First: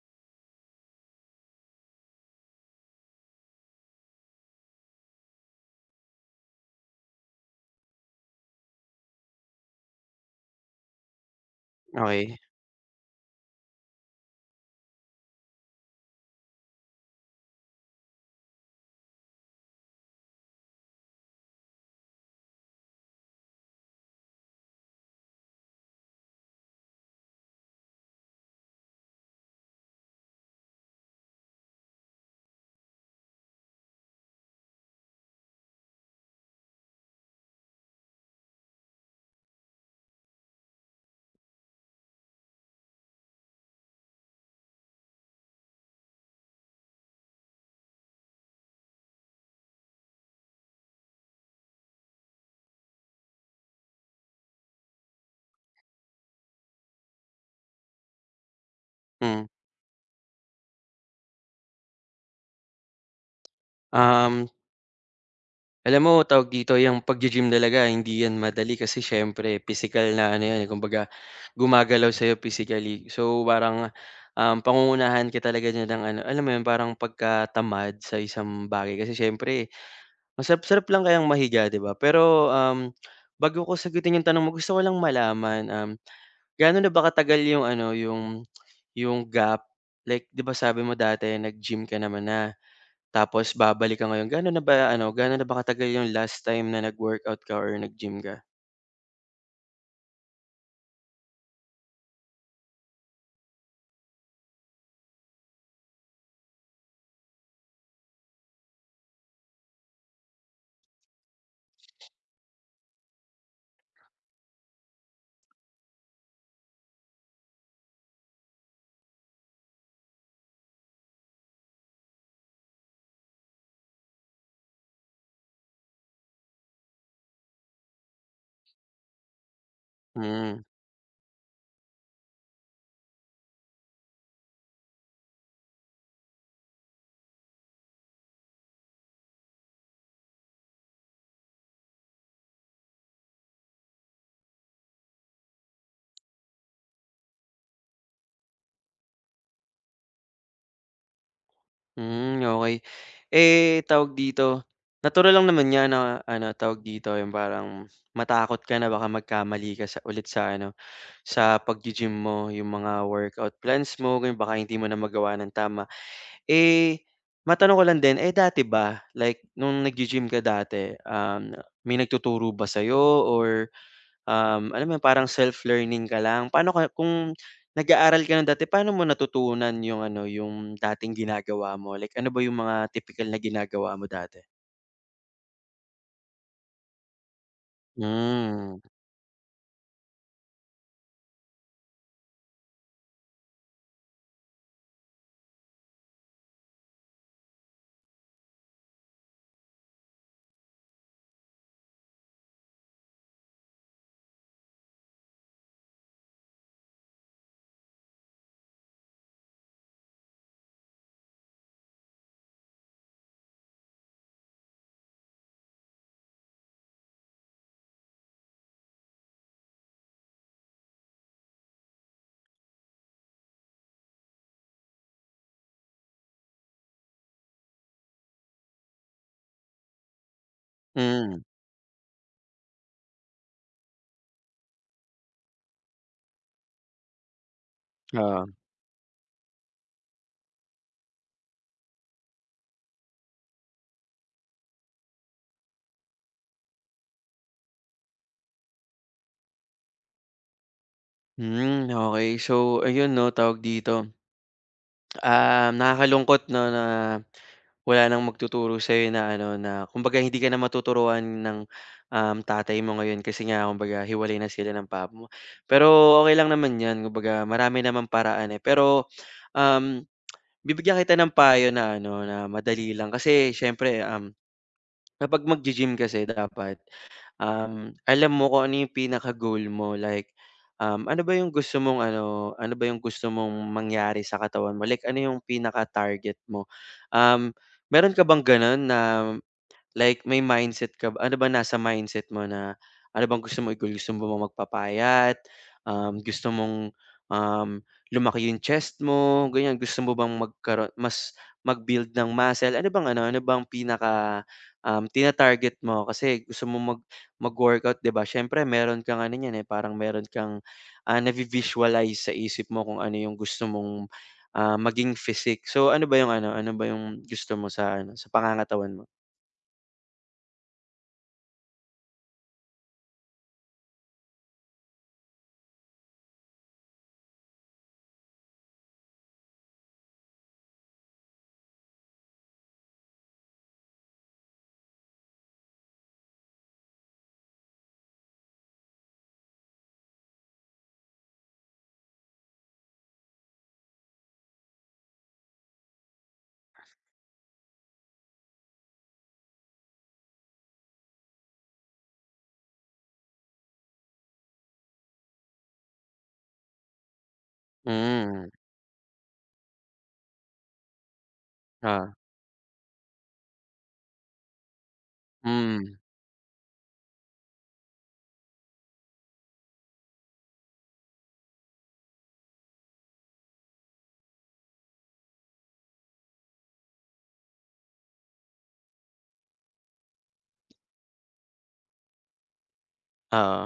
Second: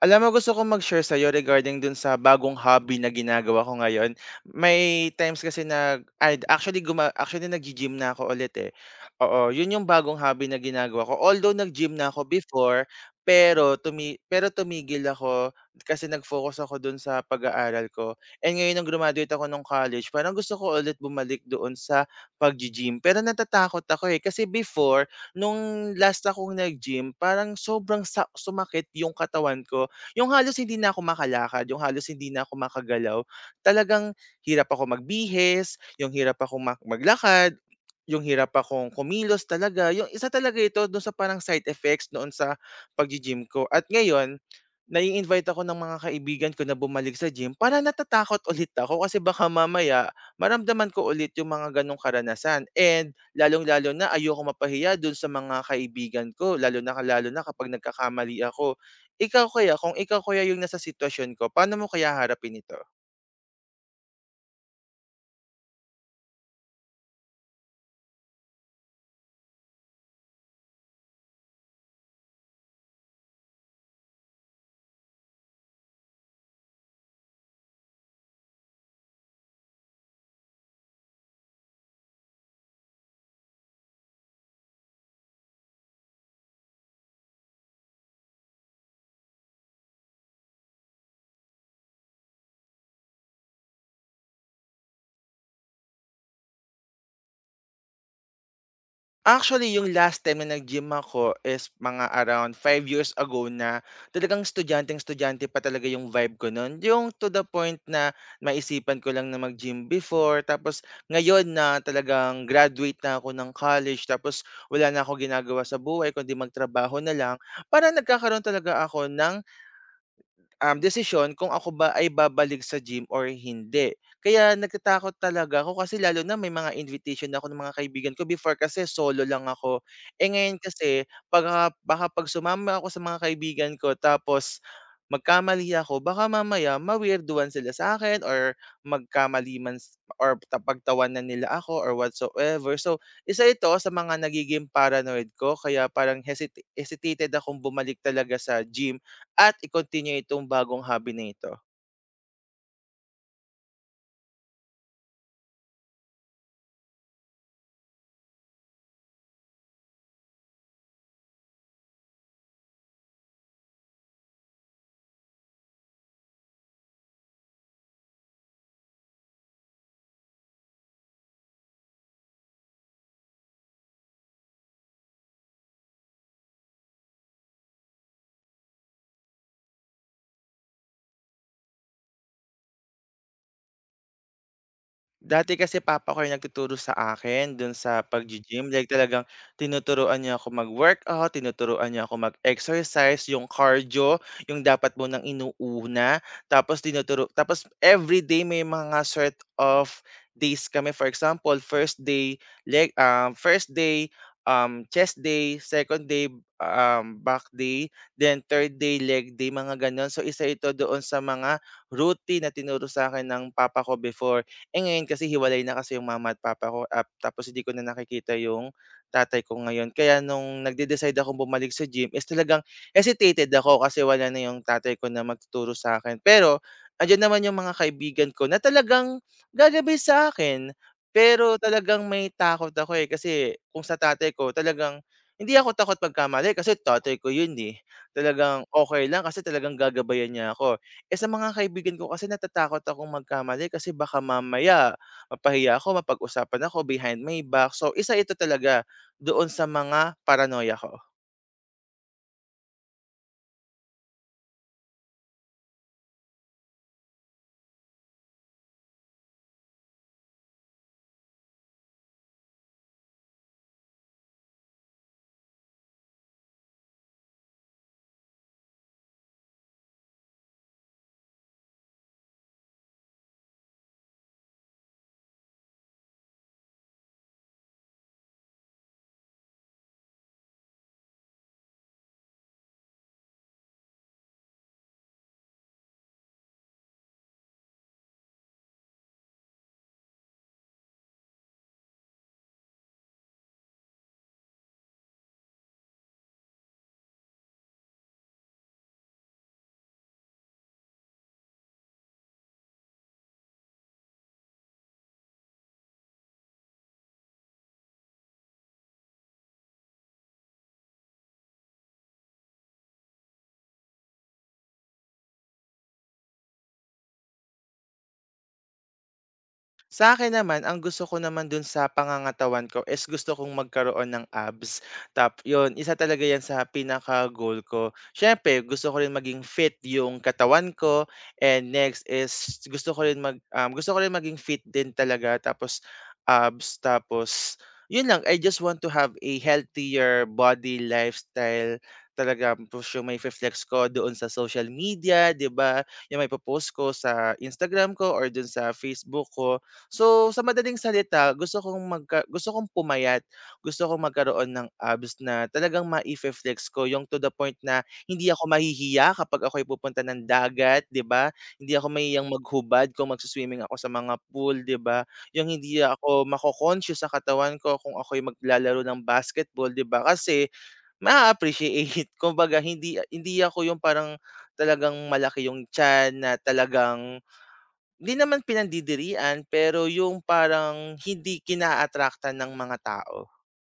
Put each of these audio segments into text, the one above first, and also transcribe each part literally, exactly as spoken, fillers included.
Alam mo gusto kong mag-share sa'yo regarding dun sa bagong hobby na ginagawa ko ngayon. May times kasi na ay actually guma actually naggi-gym na ako ulit eh. Oo, yun yung bagong hobby na ginagawa ko. Although nag-gym na ako Okey, before, pero tumi pero tumigil ako kasi nag-focus ako dun sa pag-aaral ko. And ngayon nung graduate ako nung college, parang gusto ko ulit bumalik doon sa pag-gym. Pero natatakot ako eh kasi before nung last akong nag-gym, parang sobrang sa- sumakit yung katawan ko, yung halos hindi na ako makalakad, yung halos hindi na ako makagalaw. Talagang hirap ako magbihis, yung hirap ako mak maglakad, yung hirap akong kumilos talaga. Yung isa talaga ito dun sa parang side effects noon sa paggi-gym ko. At ngayon, nai-invite ako ng mga kaibigan ko na bumalik sa gym para natatakot ulit ako kasi baka mamaya maramdaman ko ulit yung mga ganong karanasan. And lalong-lalo na ayoko mapahiya dun sa mga kaibigan ko, lalo na lalo na kapag nagkakamali ako. hmm. Ikaw kaya, kung ikaw kaya yung nasa sitwasyon ko, paano mo kaya harapin ito? Um, alam mo tawag dito, yang paggi-gym talaga hindi yan madali kasi siyempre pisikal na ano yan, eh, kumbaga gumagalaw sa'yo physically. So, parang, um, pangungunahan ka talaga niya ng ano, alam mo yun, parang pagkatamad sa isang bagay. Kasi siyempre masarap-sarap lang kayang mahiga, 'di ba? Pero, um, bago ko sagutin yung tanong mo, gusto ko lang malaman, um, gaano na ba katagal yung ano, yung yung gap? Like, 'di ba sabi mo dati nag-gym ka naman na. Tapos babalik ka ngayon. Ganon na ba ano, ganon na ba katagal yung last time na nag-workout ka or nag-gym ka? Actually, yung last time na nag-gym ako is mga around five years ago na talagang estudyanteng-estudyante pa talaga yung vibe ko nun. Yung to the point na maisipan ko lang na mag-gym before. Tapos ngayon na talagang graduate na ako ng college. Tapos wala na ako ginagawa sa buhay kundi magtrabaho na lang. Para nagkakaroon talaga ako ng um, desisyon kung ako ba ay babalik sa gym or hindi. Kaya natatakot talaga ako kasi lalo na may mga invitation na ako ng mga kaibigan ko before kasi solo lang ako. Eh ngayon Mm, kasi pagka, baka pag sumama ako sa mga kaibigan ko tapos magkamali ako, baka mamaya ma-weirduhan sila sa akin or magkamali man s- or ta- pagtawanan nila ako or whatsoever. So, isa ito sa mga nagiging paranoid ko kaya parang hesita- hesitated akong bumalik talaga sa gym at i-continue itong bagong hobby na ito. hmm, okey. Eh, tawag dito, natural lang naman 'yan na ano, tawag dito, yung parang matakot ka na baka magkamali ka sa ulit sa ano, sa paggi-gym mo, yung mga workout plans mo, ganun, baka hindi mo na magawa ng tama. Eh, matanong ko lang din, eh, dati ba, like nung naggi-gym ka dati, um, may nagtuturo ba sa'yo or Um, alam mo yun, parang self-learning ka lang. Paano ka kung nag-aaral ka ng dati, paano mo natutunan yung ano, yung dating ginagawa mo? Like ano ba yung mga typical na ginagawa mo dati? Dati kasi papa ko yung nagtuturo sa akin dun sa paggi-gym, Hmm, like talagang tinuturuan niya ako mag-workout, tinuturuan niya ako mag-exercise, yung cardio, yung dapat mo nang inuuna, tapos tinuturo tapos everyday may mga sort of days kami. For example, first day leg um, first day, um, chest day, second day, um, back day, then third day leg day, mga gano'n. So, isa ito doon sa mga routine na tinuro sa akin ng papa ko before. Eh, ngayon kasi hiwalay na kasi yung mama at papa ko at tapos hindi ko na nakikita yung tatay ko ngayon. Kaya nung nagde-decide akong bumalik sa gym is talagang hesitated ako kasi wala na yung tatay ko na magtuturo sa'kin. Pero andiyan naman yung mga kaibigan ko na talagang gagabay sa'kin. hmm, Pero talagang may takot ako, eh, kasi kung sa tatay ko talagang hindi ako takot pagkamali kasi tatay ko yun, eh. oo. Talagang okay lang kasi talagang gagabayan niya ako. Eh, sa mga kaibigan ko kasi natatakot akong magkamali kasi baka mamaya mapahiya ako, mapag-usapan ako behind my back. So, isa ito talaga doon sa mga paranoia ko. Hmm, okey. So ayun 'no, tawag dito, um, nakakalungkot 'no na wala nang magtuturo sa'yo na ano, na kumbaga hindi ka na matuturuan ng, um, tatay mo ngayon kasi nga kumbaga hiwalay na sila ng papa mo. Pero okay lang naman 'yan, kumbaga marami namang paraan, eh. Pero Um, bibigyan kita ng payo na ano, na madali lang kasi siyempre, um, kapag maggi-gym kasi dapat, um, alam mo kung ano yung pinaka-goal mo like, um, ano ba yung gusto mong ano, ano ba yung gusto mong mangyari sa katawan mo? Like ano yung pinaka-target mo? Um, meron ka bang gano'n na like may mindset ka ba ano ba nasa mindset mo na ano bang gusto mo i-goal? Gusto mo bang magpapayat? Um, gusto mong, um, lumaki yung chest mo, ganyan? Gusto mo bang magkaroon mas mag-build ng muscle? Ano bang ano, ano bang pinaka, um, tina-target mo? Kasi gusto mo mag mag-workout, 'di ba? Siyempre meron kang ano niyan, eh, parang meron kang, ah, navi-visualize sa isip mo kung ano yung gusto mong, ah, maging physique. So, ano ba yung ano, ano ba yung gusto mo sa ano, sa pangangatawan mo? Sa akin naman, ang gusto ko naman dun sa pangangatawan ko is gusto kong magkaroon ng abs. Tap yun, isa talaga yan sa pinaka-goal ko. Siyempre gusto ko rin maging fit yung katawan ko and next is gusto ko rin mag um, gusto ko rin maging fit din talaga tapos abs, tapos yun lang, I just want to have a healthier body, lifestyle talaga. Tapos yung may flex ko doon sa social media, 'di ba? Yung may post ko sa Instagram ko or doon sa Facebook ko. So, sa madaling salita, gusto kong magka gusto kong pumayat. Gusto kong magkaroon ng abs na talagang mai flex ko, yung to the point na hindi ako Hmm, mahihiya kapag ako'y pupunta ng dagat, 'di ba? Hindi ako ah mahihiyang maghubad kung magsu-swimming ako sa mga pool, 'di ba? Yung hindi hmm, ako mako-conscious sa katawan ko kung ako'y maglalaro ng basketball, 'di ba? Kasi ma-a-appreciate. Kumbaga hindi hindi ako yung parang talagang malaki yung chan na talagang hindi naman pinandidirian, pero yung parang hindi kina attract ng mga tao. oo.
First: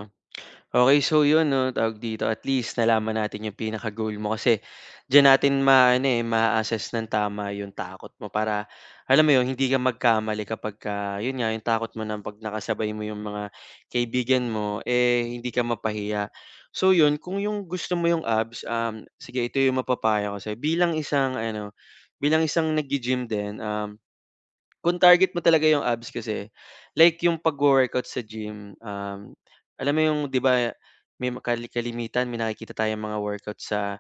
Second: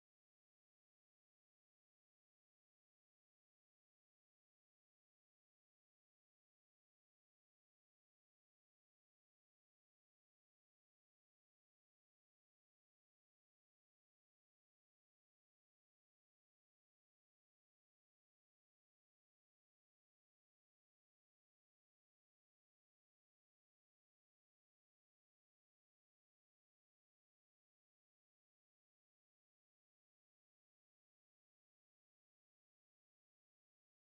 Okay so yun 'no, tawag dito, at least nalaman natin yung pinaka-goal mo kasi diyan natin ma, ano eh, ma assess ng tama yung takot mo para alam mo yun, hindi ka magkamali kapagka yun nga, yung takot mo na 'pag nakasabay mo yung mga kaibigan mo, eh, hindi ka mapahiya. So yun, kung yung gusto mo yung abs, um, sige ito yung mapapayo ko sa'yo bilang isang ano, bilang isang naggi-gym din, um kung target mo talaga yung abs kasi, like yung pag workout sa gym, um, alam mo yung 'di ba may kali kalimitan may nakikita tayong mga workout sa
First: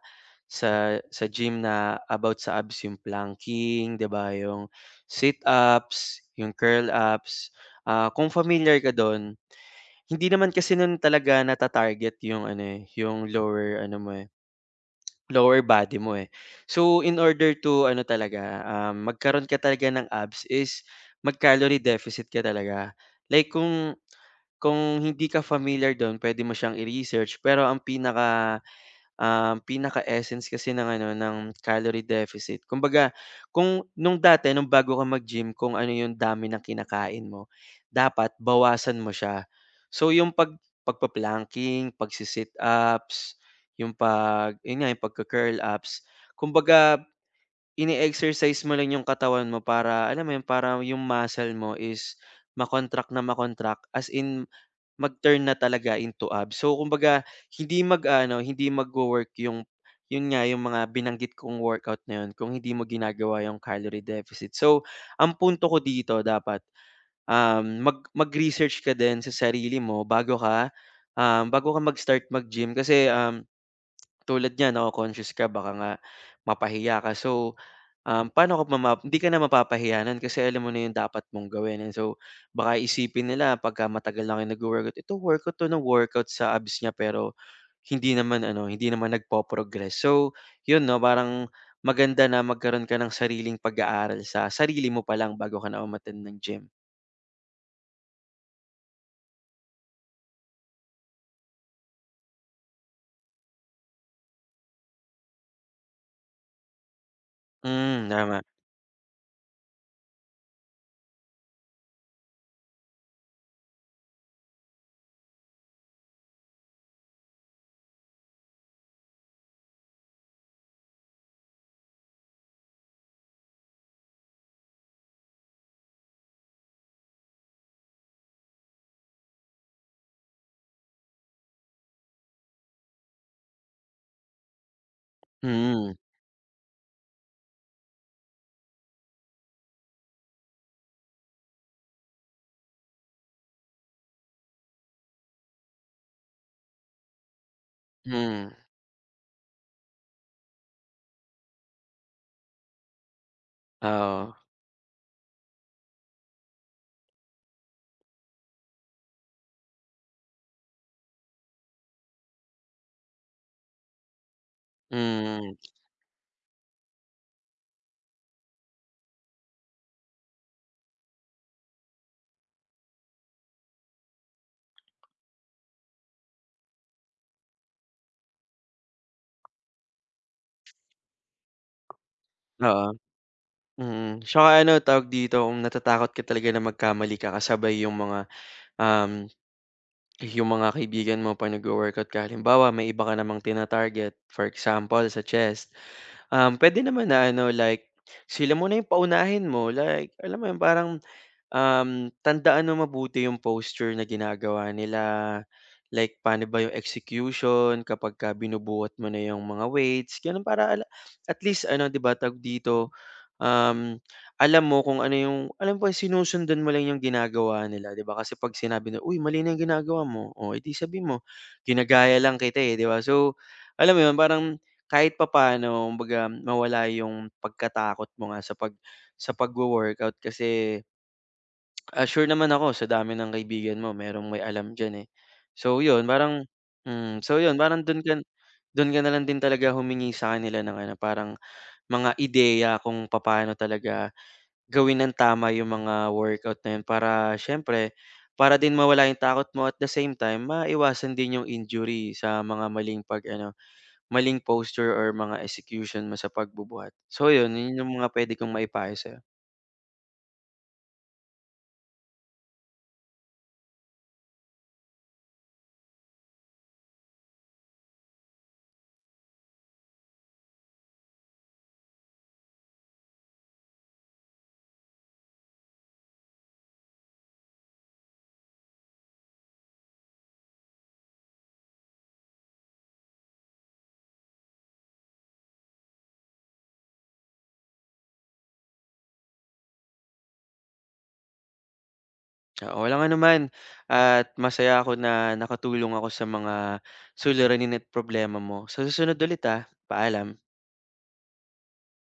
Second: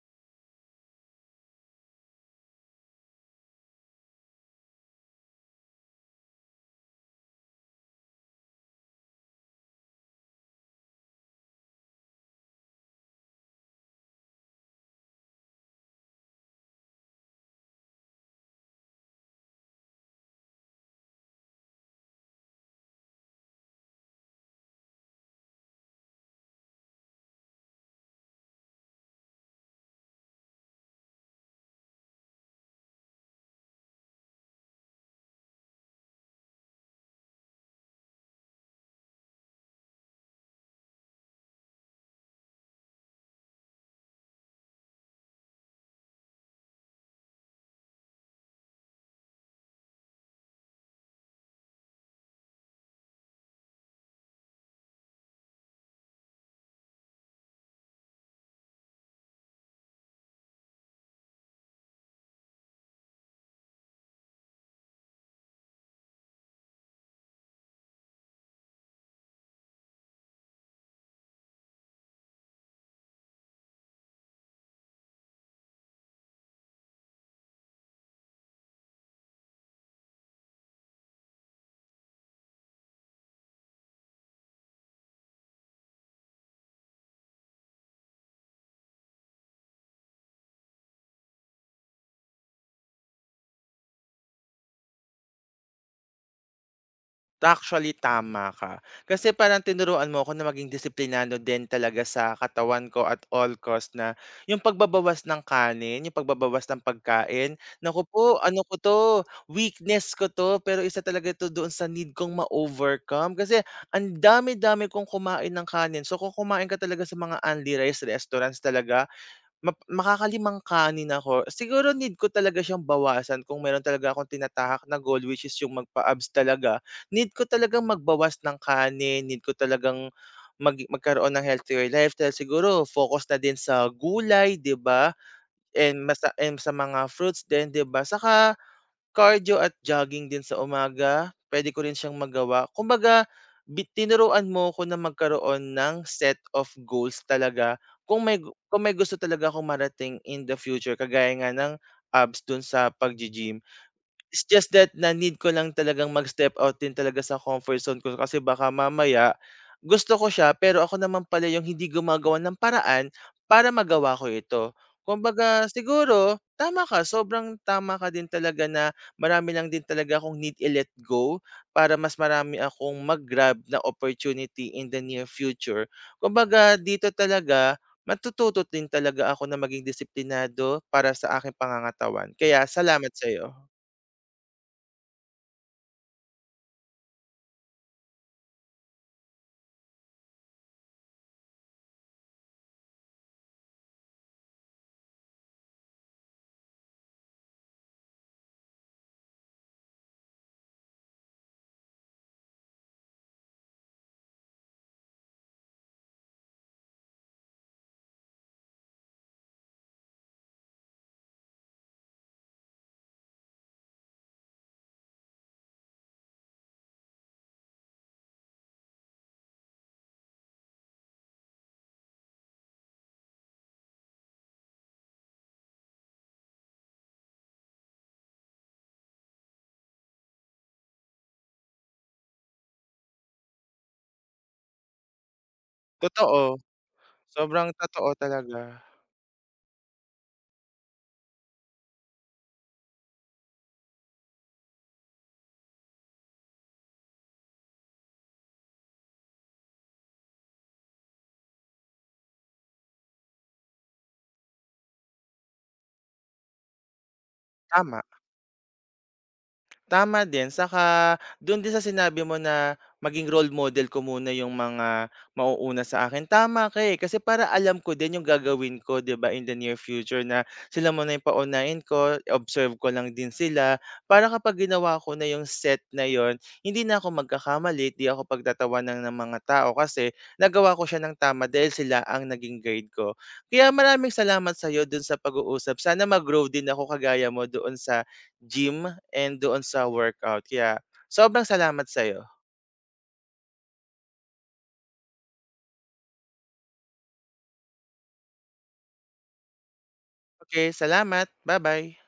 sa sa gym na about sa abs yung planking, 'di ba, yung sit-ups, yung curl-ups. Ah, kung familiar ka dun, hindi naman kasi nun talaga nata-target yung ano, eh, yung lower ano mo, eh lower body mo, eh. So, in order to ano talaga, um, magkaroon ka talaga ng abs is mag-calorie deficit ka talaga. Like kung kung hindi ka familiar dun, pwede mo siyang i-research pero ang pinaka um, pinaka-essence kasi ng ano, ng calorie deficit. Kumbaga, kung nung dati, nung bago ka mag-gym, kung ano yung dami ng kinakain mo, dapat bawasan mo siya. So, yung pag pagpa-planking, pagsi-sit ups, yung pag yun nga, yung pagka-curl ups, kumbaga ini-exercise mo lang yung katawan mo para alam mo yun, para yung muscle mo is ma na ma as in mag-turn na talaga into abs. So kumbaga hindi mag ano hindi magwo-work yung yun nga yung mga binanggit kong workout na yun kung hindi mo ginagawa yung calorie deficit. So ang punto ko dito dapat, um, mag mag-research ka din sa sarili mo bago ka, um, bago ka mag-start mag-gym kasi, um, tulad niyan nako-conscious ka baka nga mapahiya ka. So Um, paano ka mama hindi ka na mapapahiya nun kasi alam mo na yung dapat mong gawin and so baka isipin nila pagka matagal na kayo nagwo-workout, "Ito workout 'to na workout sa abs niya pero hindi naman ano, hindi naman nagpo-progress." So yun 'no, parang maganda na magkaroon ka ng sariling pag-aaral sa sarili mo pa lang bago ka na umattend ng gym. Actually, tama ka. Kasi parang tinuruan mo ako na maging disiplinado din talaga sa katawan ko at all cost na yung pagbabawas ng kanin, yung pagbabawas ng pagkain, naku Hmm, po, tama. ano ko 'to, weakness ko 'to, pero isa talaga 'to doon sa need kong ma-overcome. Kasi ang dami-dami kong kumain ng kanin. So kung kumain ka talaga sa mga unli rice restaurants talaga, Map makakalimang kanin ako. Siguro need ko talaga siyang bawasan kung meron talaga akong tinatahak na goal which is yung magpa-abs talaga. Need ko talagang magbawas ng kanin, need ko talagang mag magkaroon ng healthier lifestyle. Siguro focus na din sa gulay, 'di ba? Mm, And masa and sa mga fruits din, 'di ba? Saka cardio at jogging din sa umaga, pwede ko rin siyang magawa. Kumbaga bi tinuruan mo ko na magkaroon ng set of goals talaga kung may gu mm, kung may gusto talaga akong marating in the future kagaya nga ng abs dun sa pag gym. oo, It's just that na need ko lang talagang mag-step out din talaga sa comfort zone ko kasi baka mamaya gusto ko siya pero ako naman pala yung hindi gumagawa ng paraan para magawa ko ito. mm, Kumbaga siguro tama ka, sobrang tama ka din talaga na marami lang din talaga akong need i-let go para mas marami akong mag-grab na opportunity in the near future. Kumbaga dito talaga matututo din talaga ako na maging disiplinado para sa aking pangangatawan. Kaya oo, salamat sa'yo. mm. Tsaka ano, tawag dito, kung natatakot ka talaga na magkamali ka kasabay yung mga, um yung mga kaibigan mo pa nagwo-workout ka halimbawa may iba ka namang tina-target, for example sa chest, um, pwede naman na ano like sila muna yung paunahin mo like alam mo yun parang, um, tandaan mo mabuti yung posture na ginagawa nila, like paano ba yung execution kapagka binubuhat mo na yung mga weights, gano'n para ala at least ano 'di ba, tawag dito Um, alam mo kung ano yung alam mo ba sinusundan mo lang yung ginagawa nila, 'di ba? Kasi 'pag sinabi na, "Uy, mali na yung ginagawa mo." Oh, eh, sabi mo, "Ginagaya lang kita, eh," 'di ba? So, alam mo yun, parang kahit papaano kumbaga mawala yung pagkatakot mo nga sa pag sa pagwo-workout kasi, ah, sure naman ako sa dami ng kaibigan mo merong may alam diyan, eh. So, yun Totoo, parang mm. So, yun sobrang parang dun totoo ka talaga, dun ka na lang din talaga humingi sa kanila ng ano, parang mga ideya kung papaano talaga gawin nang tama yung mga workout na yun para siyempre, para din mawala yung takot mo at the same time maiwasan din yung injury sa mga maling pag-ano, maling posture or mga execution mo sa pagbubuhat. So yun, yun yung tama. mga pwede kong maipayo sa'yo. Tama din, saka do'n din sa sinabi mo na maging role model ko muna yung mga mauuna sa akin, tama ka, eh. Kasi para alam ko din yung gagawin ko, 'di ba, in the near future na sila muna yung paunahin ko, observe ko lang din sila. Para kapag ginawa ko na yung set na yun, hindi na ako magkakamali, 'di ako pagtatawanan ng mga tao kasi nagawa ko siya ng tama dahil sila ang naging guide ko. Kaya maraming salamat sa'yo do'n sa pag-uusap, sana mag-grow din ako kagaya mo doon sa gym and doon sa workout. Kaya sobrang salamat sa'yo. Oo, walang anuman at masaya ako na nakatulong ako sa mga suliranin at problema mo. Sa susunod ulit, ah, paalam. Okay, salamat. Bye bye.